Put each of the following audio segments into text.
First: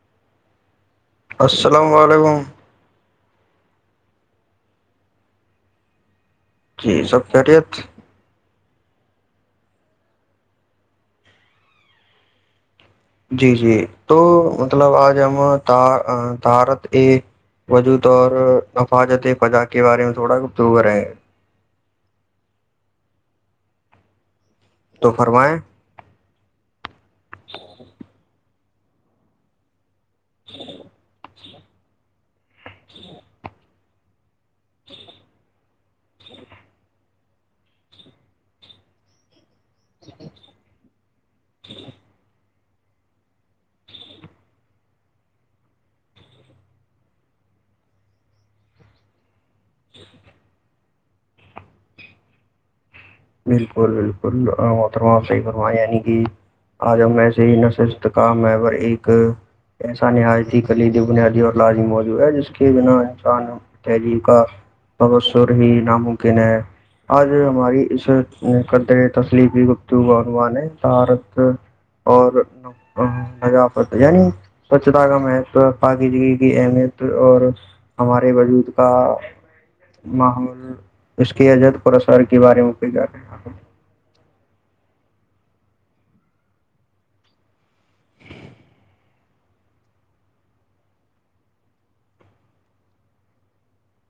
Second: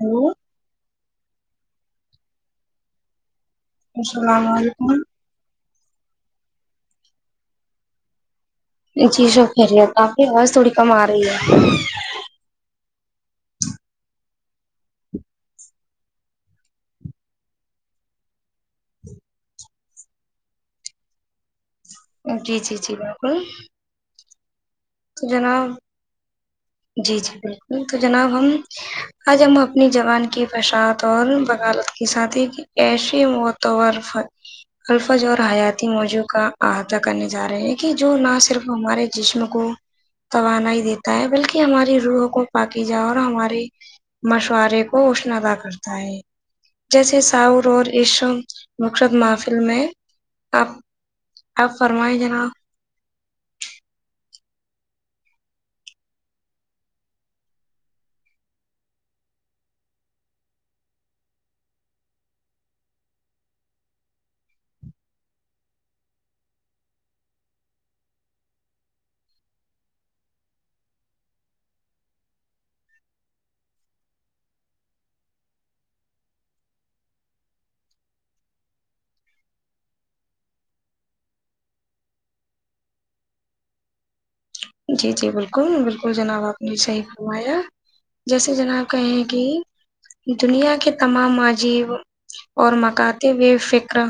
ہاں السلام علیکم السلام علیکم جی سب خیریت جی شکری ہے تو آپ کی آواز تھوڑی کم آ رہی ہے جی جی تو مطلب آج ہم ت تارت ا وجود اور نفاظت فضاق کے بارے میں تھوڑا کت رہے جی جی جی بالکل تو فرمائیں جی جی بالکل تو جناب ہم آج ہم اپنی زبان کی فشاعت اور بغالت کی ساتھی کی ایشی متورف الفظ اور حیاتی موضوع کا احاطہ کرنے جا رہے ہیں کہ جو نہ صرف ہمارے جسم کو توانا ہی دیتا ہے بلکہ ہماری روح کو پاکی جائے اور ہمارے مشورارے کو اشن ادا کرتا ہے جیسے ساور اور عش مقصد محفل میں آپ اپ فرمائیں جناب بالکل بالکل محترما صحی فرما یعنی کہ آجم میں سےے ہی ن صرستت کاام ہے اور ایک ایسا نہایت ہی کلی دی بنیادی اور لازم موجودع ہے جس کے بنا انسان تہذیب کا بثر ہی ناممکن ہے آج ہماری اس قدر تسلیف بھی گپت ہوا عنوان ہے طارت اور ہپ یعنی سوچھتا کا محو پاکی جی کی اہمیت اور ہمارے وجود کا ماحول اس کے عجت پر اسار کے بارے میں کوئی جا رہے ہیں جی جی بالکل بالکل جناب آپ نے صحیح فرمایا جیسے جناب کہیں کہ دنیا کے تمام عاجیب اور مکاتے ہوئے فکرا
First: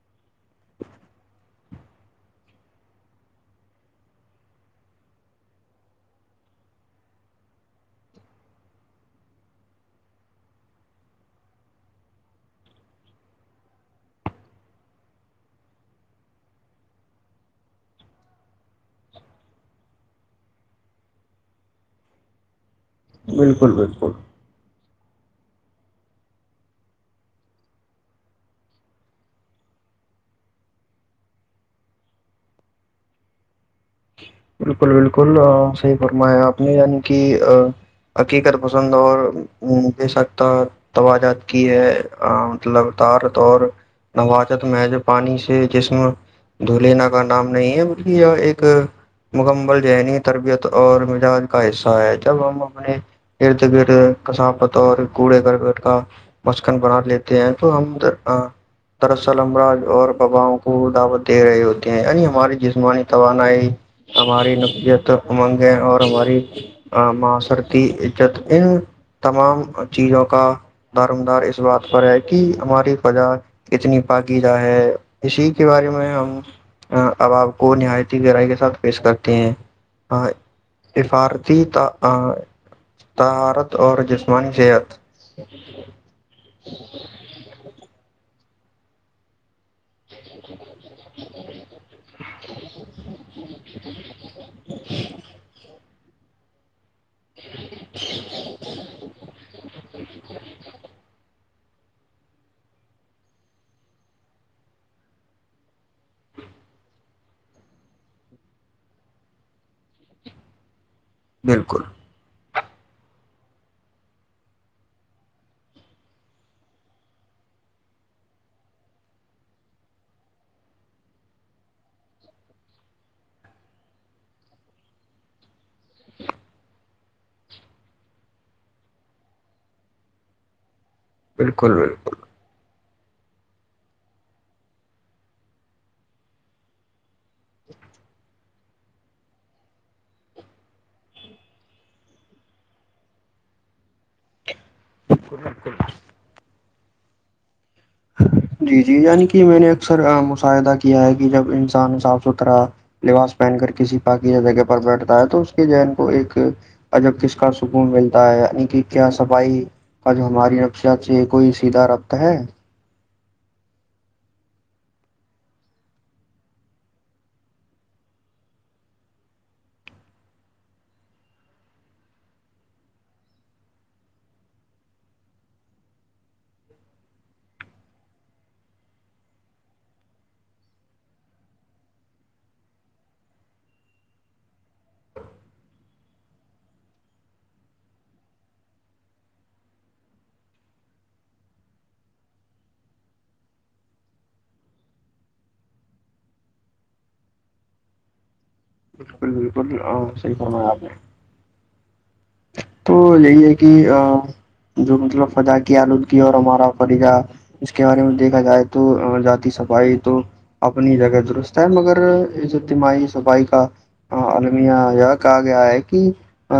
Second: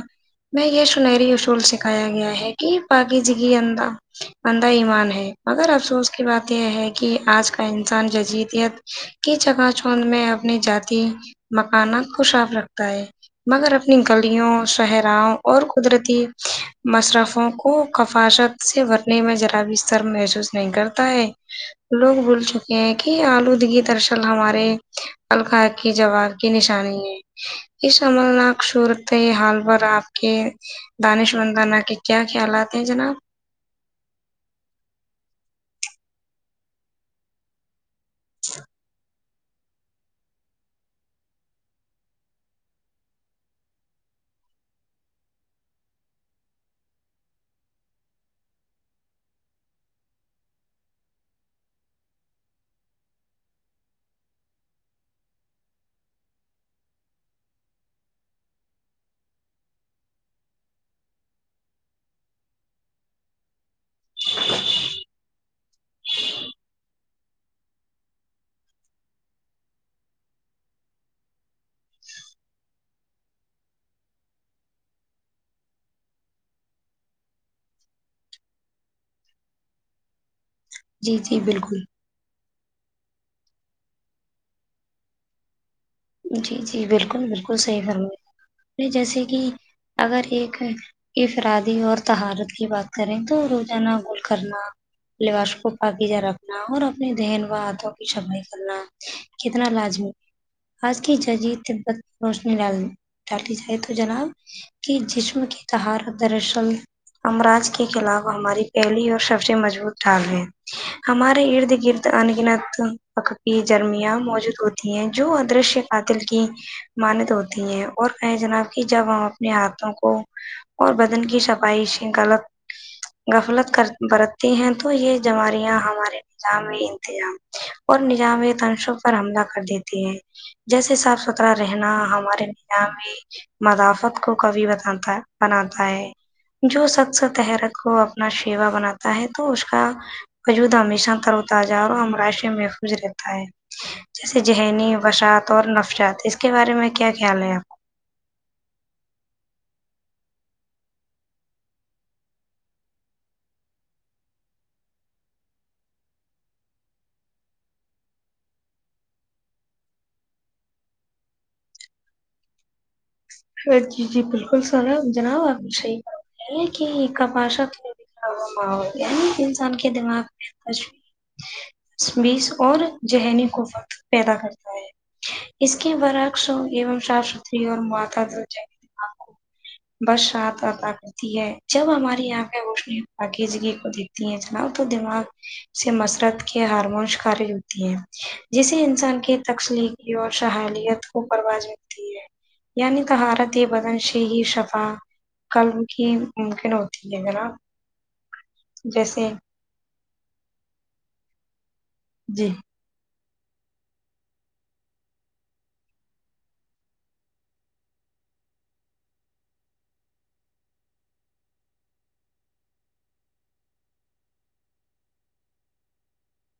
میں یہ سنہری اصول سکھایا گیا ہے کہ پاغی جگی اندا انندہ ایمان ہے مگر افسوس کی بات یہ ہے کہ آج کا انسان ججیدیت کی جگہ چھونند میں اپنی جات مکانا خوشاف رکھتا ہے مگر اپنی گلیوں صہراہں اور قدرتی مشرفوں کو کفاشت سے بھرنے میں جرا بھی ستر مح نہیں کرتا ہے لوگ بول چکے ہیں کہ بالکل آلودگی بالکل درصل ہمارے القاار کی جواب کی نشانی ہے اس عمرناک صورت حال پر آپ کے دانے شورندانہ کے کیا خیالات ہیں جناب بالکل بالکل صحیح فرمایا آپ نے یعنی کہ عقیقت پسند اور جے سکتا توجات کی ہے لگاتار دور نوجت میں جو پانی سے جسم دھولینا کا نام نہیں ہے بک یہ ایک مکمل ذہنی تربیت اور مزاج کا حصہ ہے جب ہم اپنے ارد گرد کساں پت اور کوڑے گ بیٹھ کا مچکن بنا لیتے ہیں تو ہم دراسل امراج اور بباؤں کو دعوت دے رہے ہوتے ہیں یعنی ہماری جسمانی تو ہماری نقیت امنگیں اور ہماری معاسرتی عزت ان تمام چیزوں کا دارمدار اس بات پر ہے کہ ہماری فجا اتنی پقیدہ ہے اسی کے بارے میں ہم اب آپ کو نہایت گہرائی کے ساتھ پیش کرتے ہیں جی جی سفارتی بالکل ت تہارت اور جسمانی صحت جی جی بالکل بالکل صحیح فرم جیسے کہ اگر ایک افرادی اور تہارت کی بات کریں تو روزانہ گل کرنا لباش کو باغیجا رکھنا اور اپنے دہن و ہاتھوں کی صفائی کرنا کتنا لازمی آس کیچ جی تبت روشنی ڈال ڈالی جائے تو جناب کہ جسم کی تہار دراصل ہمراج کے خلاف ہماری پہلی اور سب سے مضبوط ڈھالگ ہے ہمارے ارد بالکل گرد انگنت پکی جرمیاں موجود ہوتی ہیں جو دش پاتل کہ مانت ہوتی ہے اور کہیں جناب کہ جب ہم اپنے ہاتھوں کو اور بدن کی صفائ شکھلگ غفلت کر برتتی ہیں تو یہ جوماریاں ہمارے نظامی انتظام اور نظام تنشوں پر حملہ کر دیتی ہے جیسے صاف ستھرا بالکل رہنا بالکل ہمارے میں مدافت کو کبھی بتاتا بناتا ہے جو سخص تحرک کو اپنا شیوا بناتا ہے تو اس کا وجود ہمیشہ تر وتازہ اور امراش محفوظ رہتا ہے جیسے ذہنی وشعت اور نفشت اس کے بارے میں کیا خیال ہیں آپ جی جی یعنی کہ میں نے اکثر مشاہدہ کیا ہے کہ جب انسان صاف ستھرا لباس پہن کر کسی پاک جگہ پر بیٹھتا ہے تو اس کے جین کو ایک ا جب کس کا سکون ملتا ہے یعنی کہ کیا صفائی آج ہماری رقشہ سے کوئی سیدھا رابطہ ہے جی جی بالکل سارا جناب آپ صحیح ہے یہ کہ کباشا دکھا انسان کے دماغ میں تشوص اور ذہنی کو فقت پیدا کرتا ہے اس کے برعکس ہو ایوم صاف ستھری اور مطات جہے دماغ کو بس رات آتا کرتی ہے جب ہماری آنکھیں وہشنی پاکیزگی کو دیک ت جناؤ تو دماغ سے مسرت کے ہارمونس خارج ہوتی ہیں جسے انسان کی تکلیق اور سحلیت کو پرواز یانی ت ہ رتی بدن شی ہی شف کل کی ممکن ہوتی ہے ہے نا بالکل بالکل صحیح فناا ہے آپ نے جی تو یہی ہے کہ جو مطلب فضا کی آلودگی اور ہمارا فریقہ اس کے بارے میں دیکھا جائے تو ذاتی صفائی تو اپنی جگہ درست ہے مگر اس اجتماعی صفائی کا المیہ یہ کہا گیا ہے کہ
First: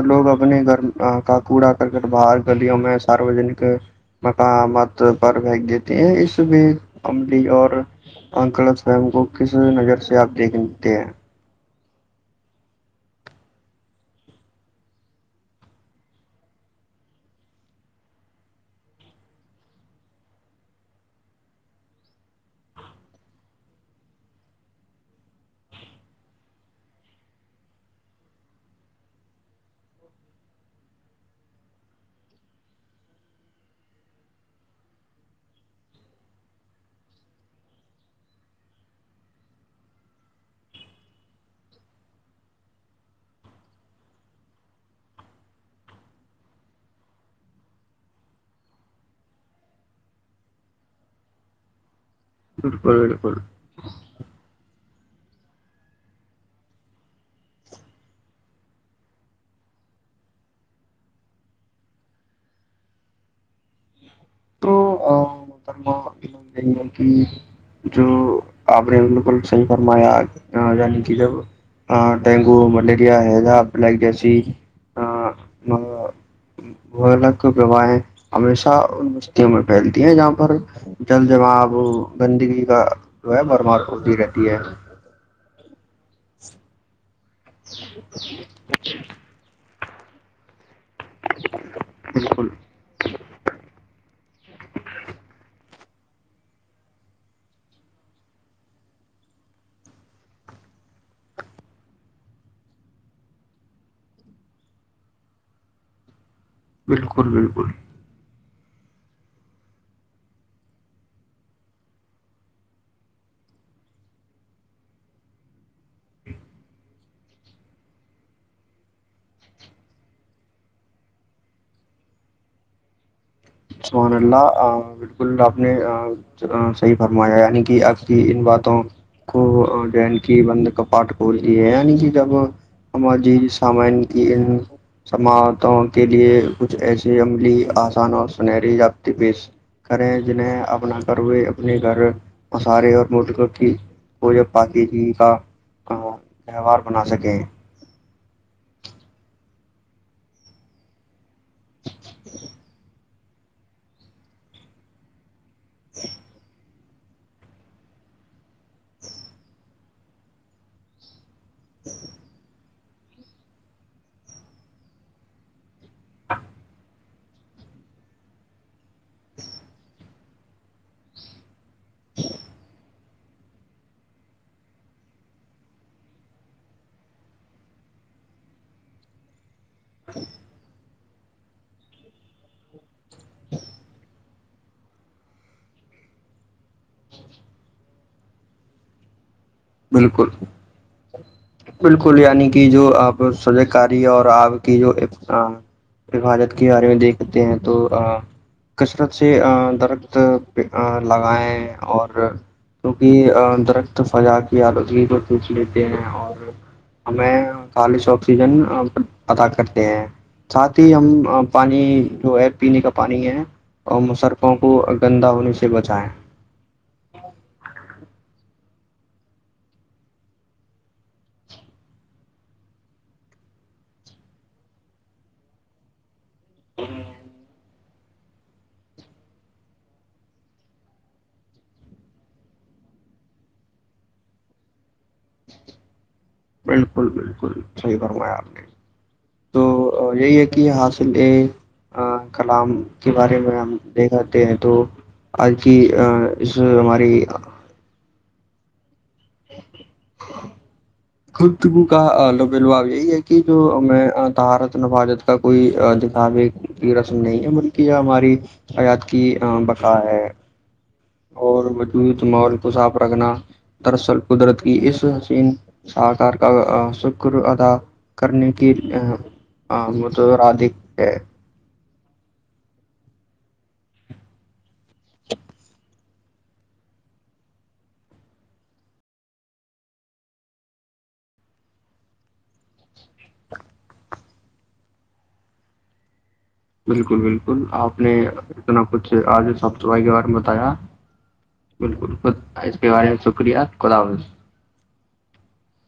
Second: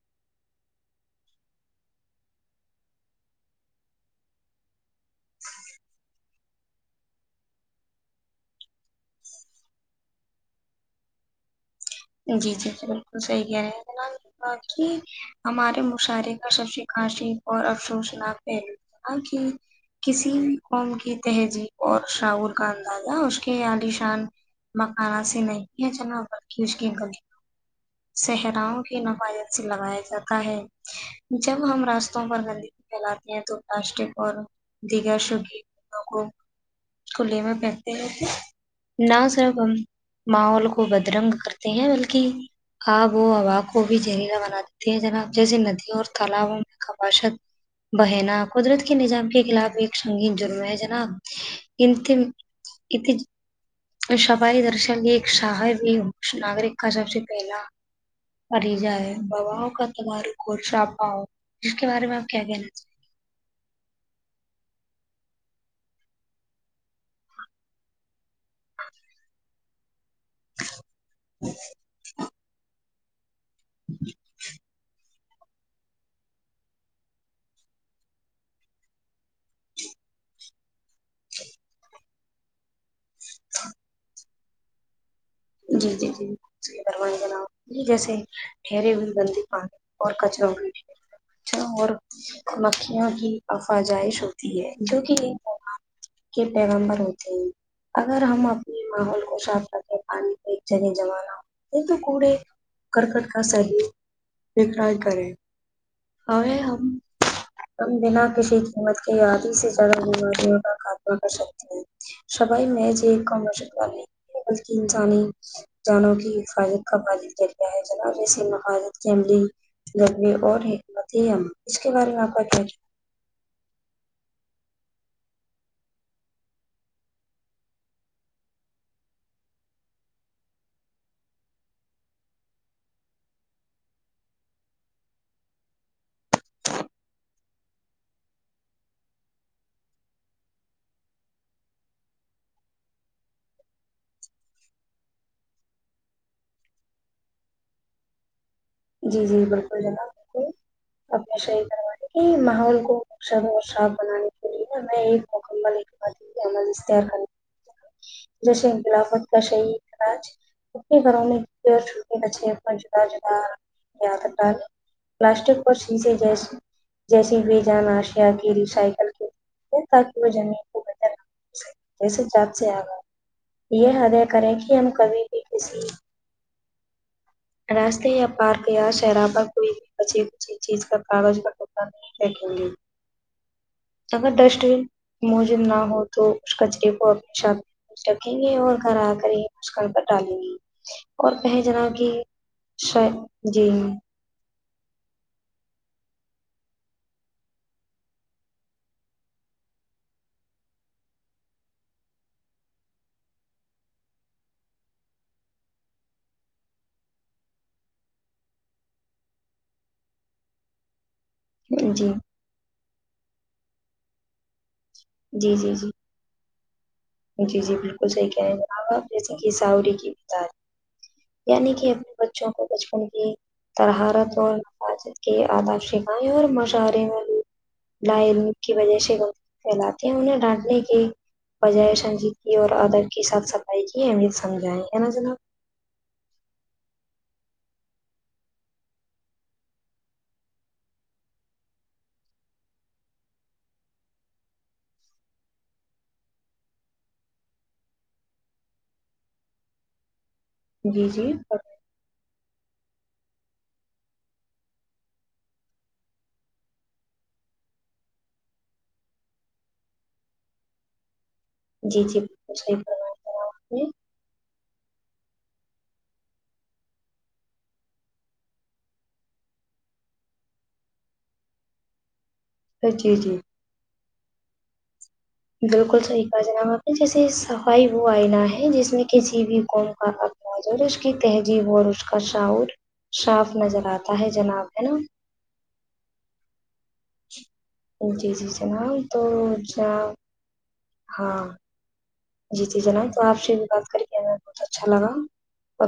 لوگ اپنے گھر کا کوڑا کرکٹ باار گلیوں میں ساروجنک مقامات پر بھیھنگ دیتی ہیں اس میں عملی اور انکلت فوم کو کس نظر سے آپ دیکھتے ہیں جی جی جی بالکل صحیح کہہ رہے ہیں بی ہمارے مشاعرے کا سب سے کااشف اور افسوسناک ہےل آکھی کسی بھی قوم کی تہذیب اور شاعور کا اندازہ اس کے عالیشان مکانا سے نہیں بھی ج ن بکھی اس کے گل صحراؤوں کی نفاظت سے لگایا جاتا ہے جب ہم راستوں پر گندگی پھیلاتے ہیں تو پلاسٹک اور دیگر سگ [unintelligible] کلہے میں پہنتے تھے نہ صرف ہم ماحول کو بدرنگ کر ہیں بلکہ آب و ہوا کو بھی زہریلا بنا دیتے ہیں جنا جیسے ندیوں اور تالابوں میں کپاشت بہنا قدرت کے نظام کے خلاف ایک سنگین جرم ہے جناب انتم بالکل بالکل شپائی درشا لی ایک شاب بھی ناگرک کا سب سے پہلا پری جا ببا کا تار چاپا ہو جس کے بارے میں آپ کیا کہنا چاہتے ہیں [unintelligible] جو آپ نے بالکل صحی فرمایا آ یعنی کہ جب ڈینگو ملیریا ہےضہ بلائک جیسی وہ الگ وواہ ہے ہمیشہ پھیلتی ہیں جہاں پر جل جم اب گندگی کا جو ہے برمار ہوتی رہتی ہے جی جی جی فرمائ جیسے ٹھیرے ہو بند پانی اور کچروں گ اور بالکل مکوں کی افجائش ہوتی ہے کیک یہ کے پیغم پر ہوتے ہیں اگر ہم اپنے ماحول کو صاف رکھتے آ ایک جنے جمانا یہ تو کڑے کرکٹ کا سی ٹرائی کریں ا بالکل بالکل ہم بنا کسی قیمت کے آدی سے زیادہ بیماریوں کا خاتمہ کر سکتے ہیں سبائی میر ج ایک کمرشت وال کن جانی جانوں کی حفاظت کا بالن کیا گیا ہے جناے سے مفادت کی عملی ضروری اور حمت ہی ہم اس کے بارے میں آپ کا چ سو نےلہ آ بالکل آپ نے صحیح فرمایا یعنی کہ آپ کی ان باتوں کو جین کی بند کپاٹ کھولتی ہے یعنی کہ جب ہمار جی سامان کی سماعتوں کے لیے کچھ ایسی عملی آسان اور سنہری ابط پیش کریں جنہیں اپنا گھر ہوئے اپنے گھر مسارے اور ملکوں کی وہ جب پاکی جی کا تہوار بنا سکیں جی جی بالکل جناب بالک ہمیشہ یہ کروانے کہ ماحول کو نقثر اور صاف بنانے کے لیے [unintelligible] [unintelligible] جیسے بلافت کا شیداجے کرونے چھ کاے جدا جدا یات کال پلاسٹک پر سیزے جس جیسے و جان آشیا کی ریسائیکل کی تاکہ وہ جمنے کو بہتر جسے جپ سے آگا یہ ہدے کریں کہ ہم کبھی بھی کسی راستے یا پارک یا شرابہ کوئی بھی کچ کچ چیز کا کاغذ کا ٹھیک جی اگر ڈسٹ بن موجود نہ ہو تو اس کچرے کو اپنے ساتھ میں رکھیں گے اور گھر آ کر ہی مسکڑ پر ڈالیں بالکل گے اور کہہ جناب کی بالکل یعنی کہ جو اب سجے کاری اور آپ کی جو پ بھالت کے بارے میں دیکھتے ہیں تو کثرت سے درد لگائیں اور کیونکہ درخت فضا کی آلودگی کو پوچ لیتے ہیں اور ہمیں چالیس آکسیجن ادا کرتے ہیں ساتھ ہی ہم پانی جی جو ہے پینے کا پانی ہے اور مشرقوں کو گندا ہونے جی سے جی بچا ہے جی جی بالکل صحیح کہہیں گے ا آپ جیسے کہ ساوری کیار یعنی کہ اپنے بچوں کو بچپن کی ترہارت اور حفاظت کے آدا شم اور مشاہرے میں لائ کی وجہ سےگی پھیلاتے ہیں انہیں ڈانٹنے کی وجہ سے نی کی اور آدر کی ساتھ صفائی کی اہمیت سمجھائیں ہے نا جناب بالکل بالکل صحیح درم ار تو یہی ہے کہ حاصل کلام کے بارے میں ہم دیکھتے ہیں تو آج کی اس ہماری [unintelligible] جی جی خودگو کا لب لباب یہی ہے کہ جو میں تہارت نفاجت کا کوئی جساب ایک رسم نہیں ہے بلکہ یہ ہماری حیات کی بقا ہے اور جی جی وجود بالکل ماحول کو صحیح صاف فرمایا رکھنا جناب آپ نے دراصل قدرت کی اس حسین سکار کا شکر ادا کرنے کی ہ م تو رادھک ہے ا جی جی ھھ بالکل صحیح کاا جناب آپ نے جیسے صفائی وہ آئنا ہے جس میں کسی بھی قوم کا مو اس کی تہذیب اور اس کا شاعور صاف نظر آتا ہے جناب ہے نا بالکل بالکل آپ نے جی جی اتنا جناب کچھ تو آج صاف صفائی کے جناب بارے میں بتایا ہاں بالکل خ جی اس جی کے بارے جناب میں تو آپ سے شکریہ بھی بات کر خدا کے حاظ ہمیں بہت اچھا لگا ب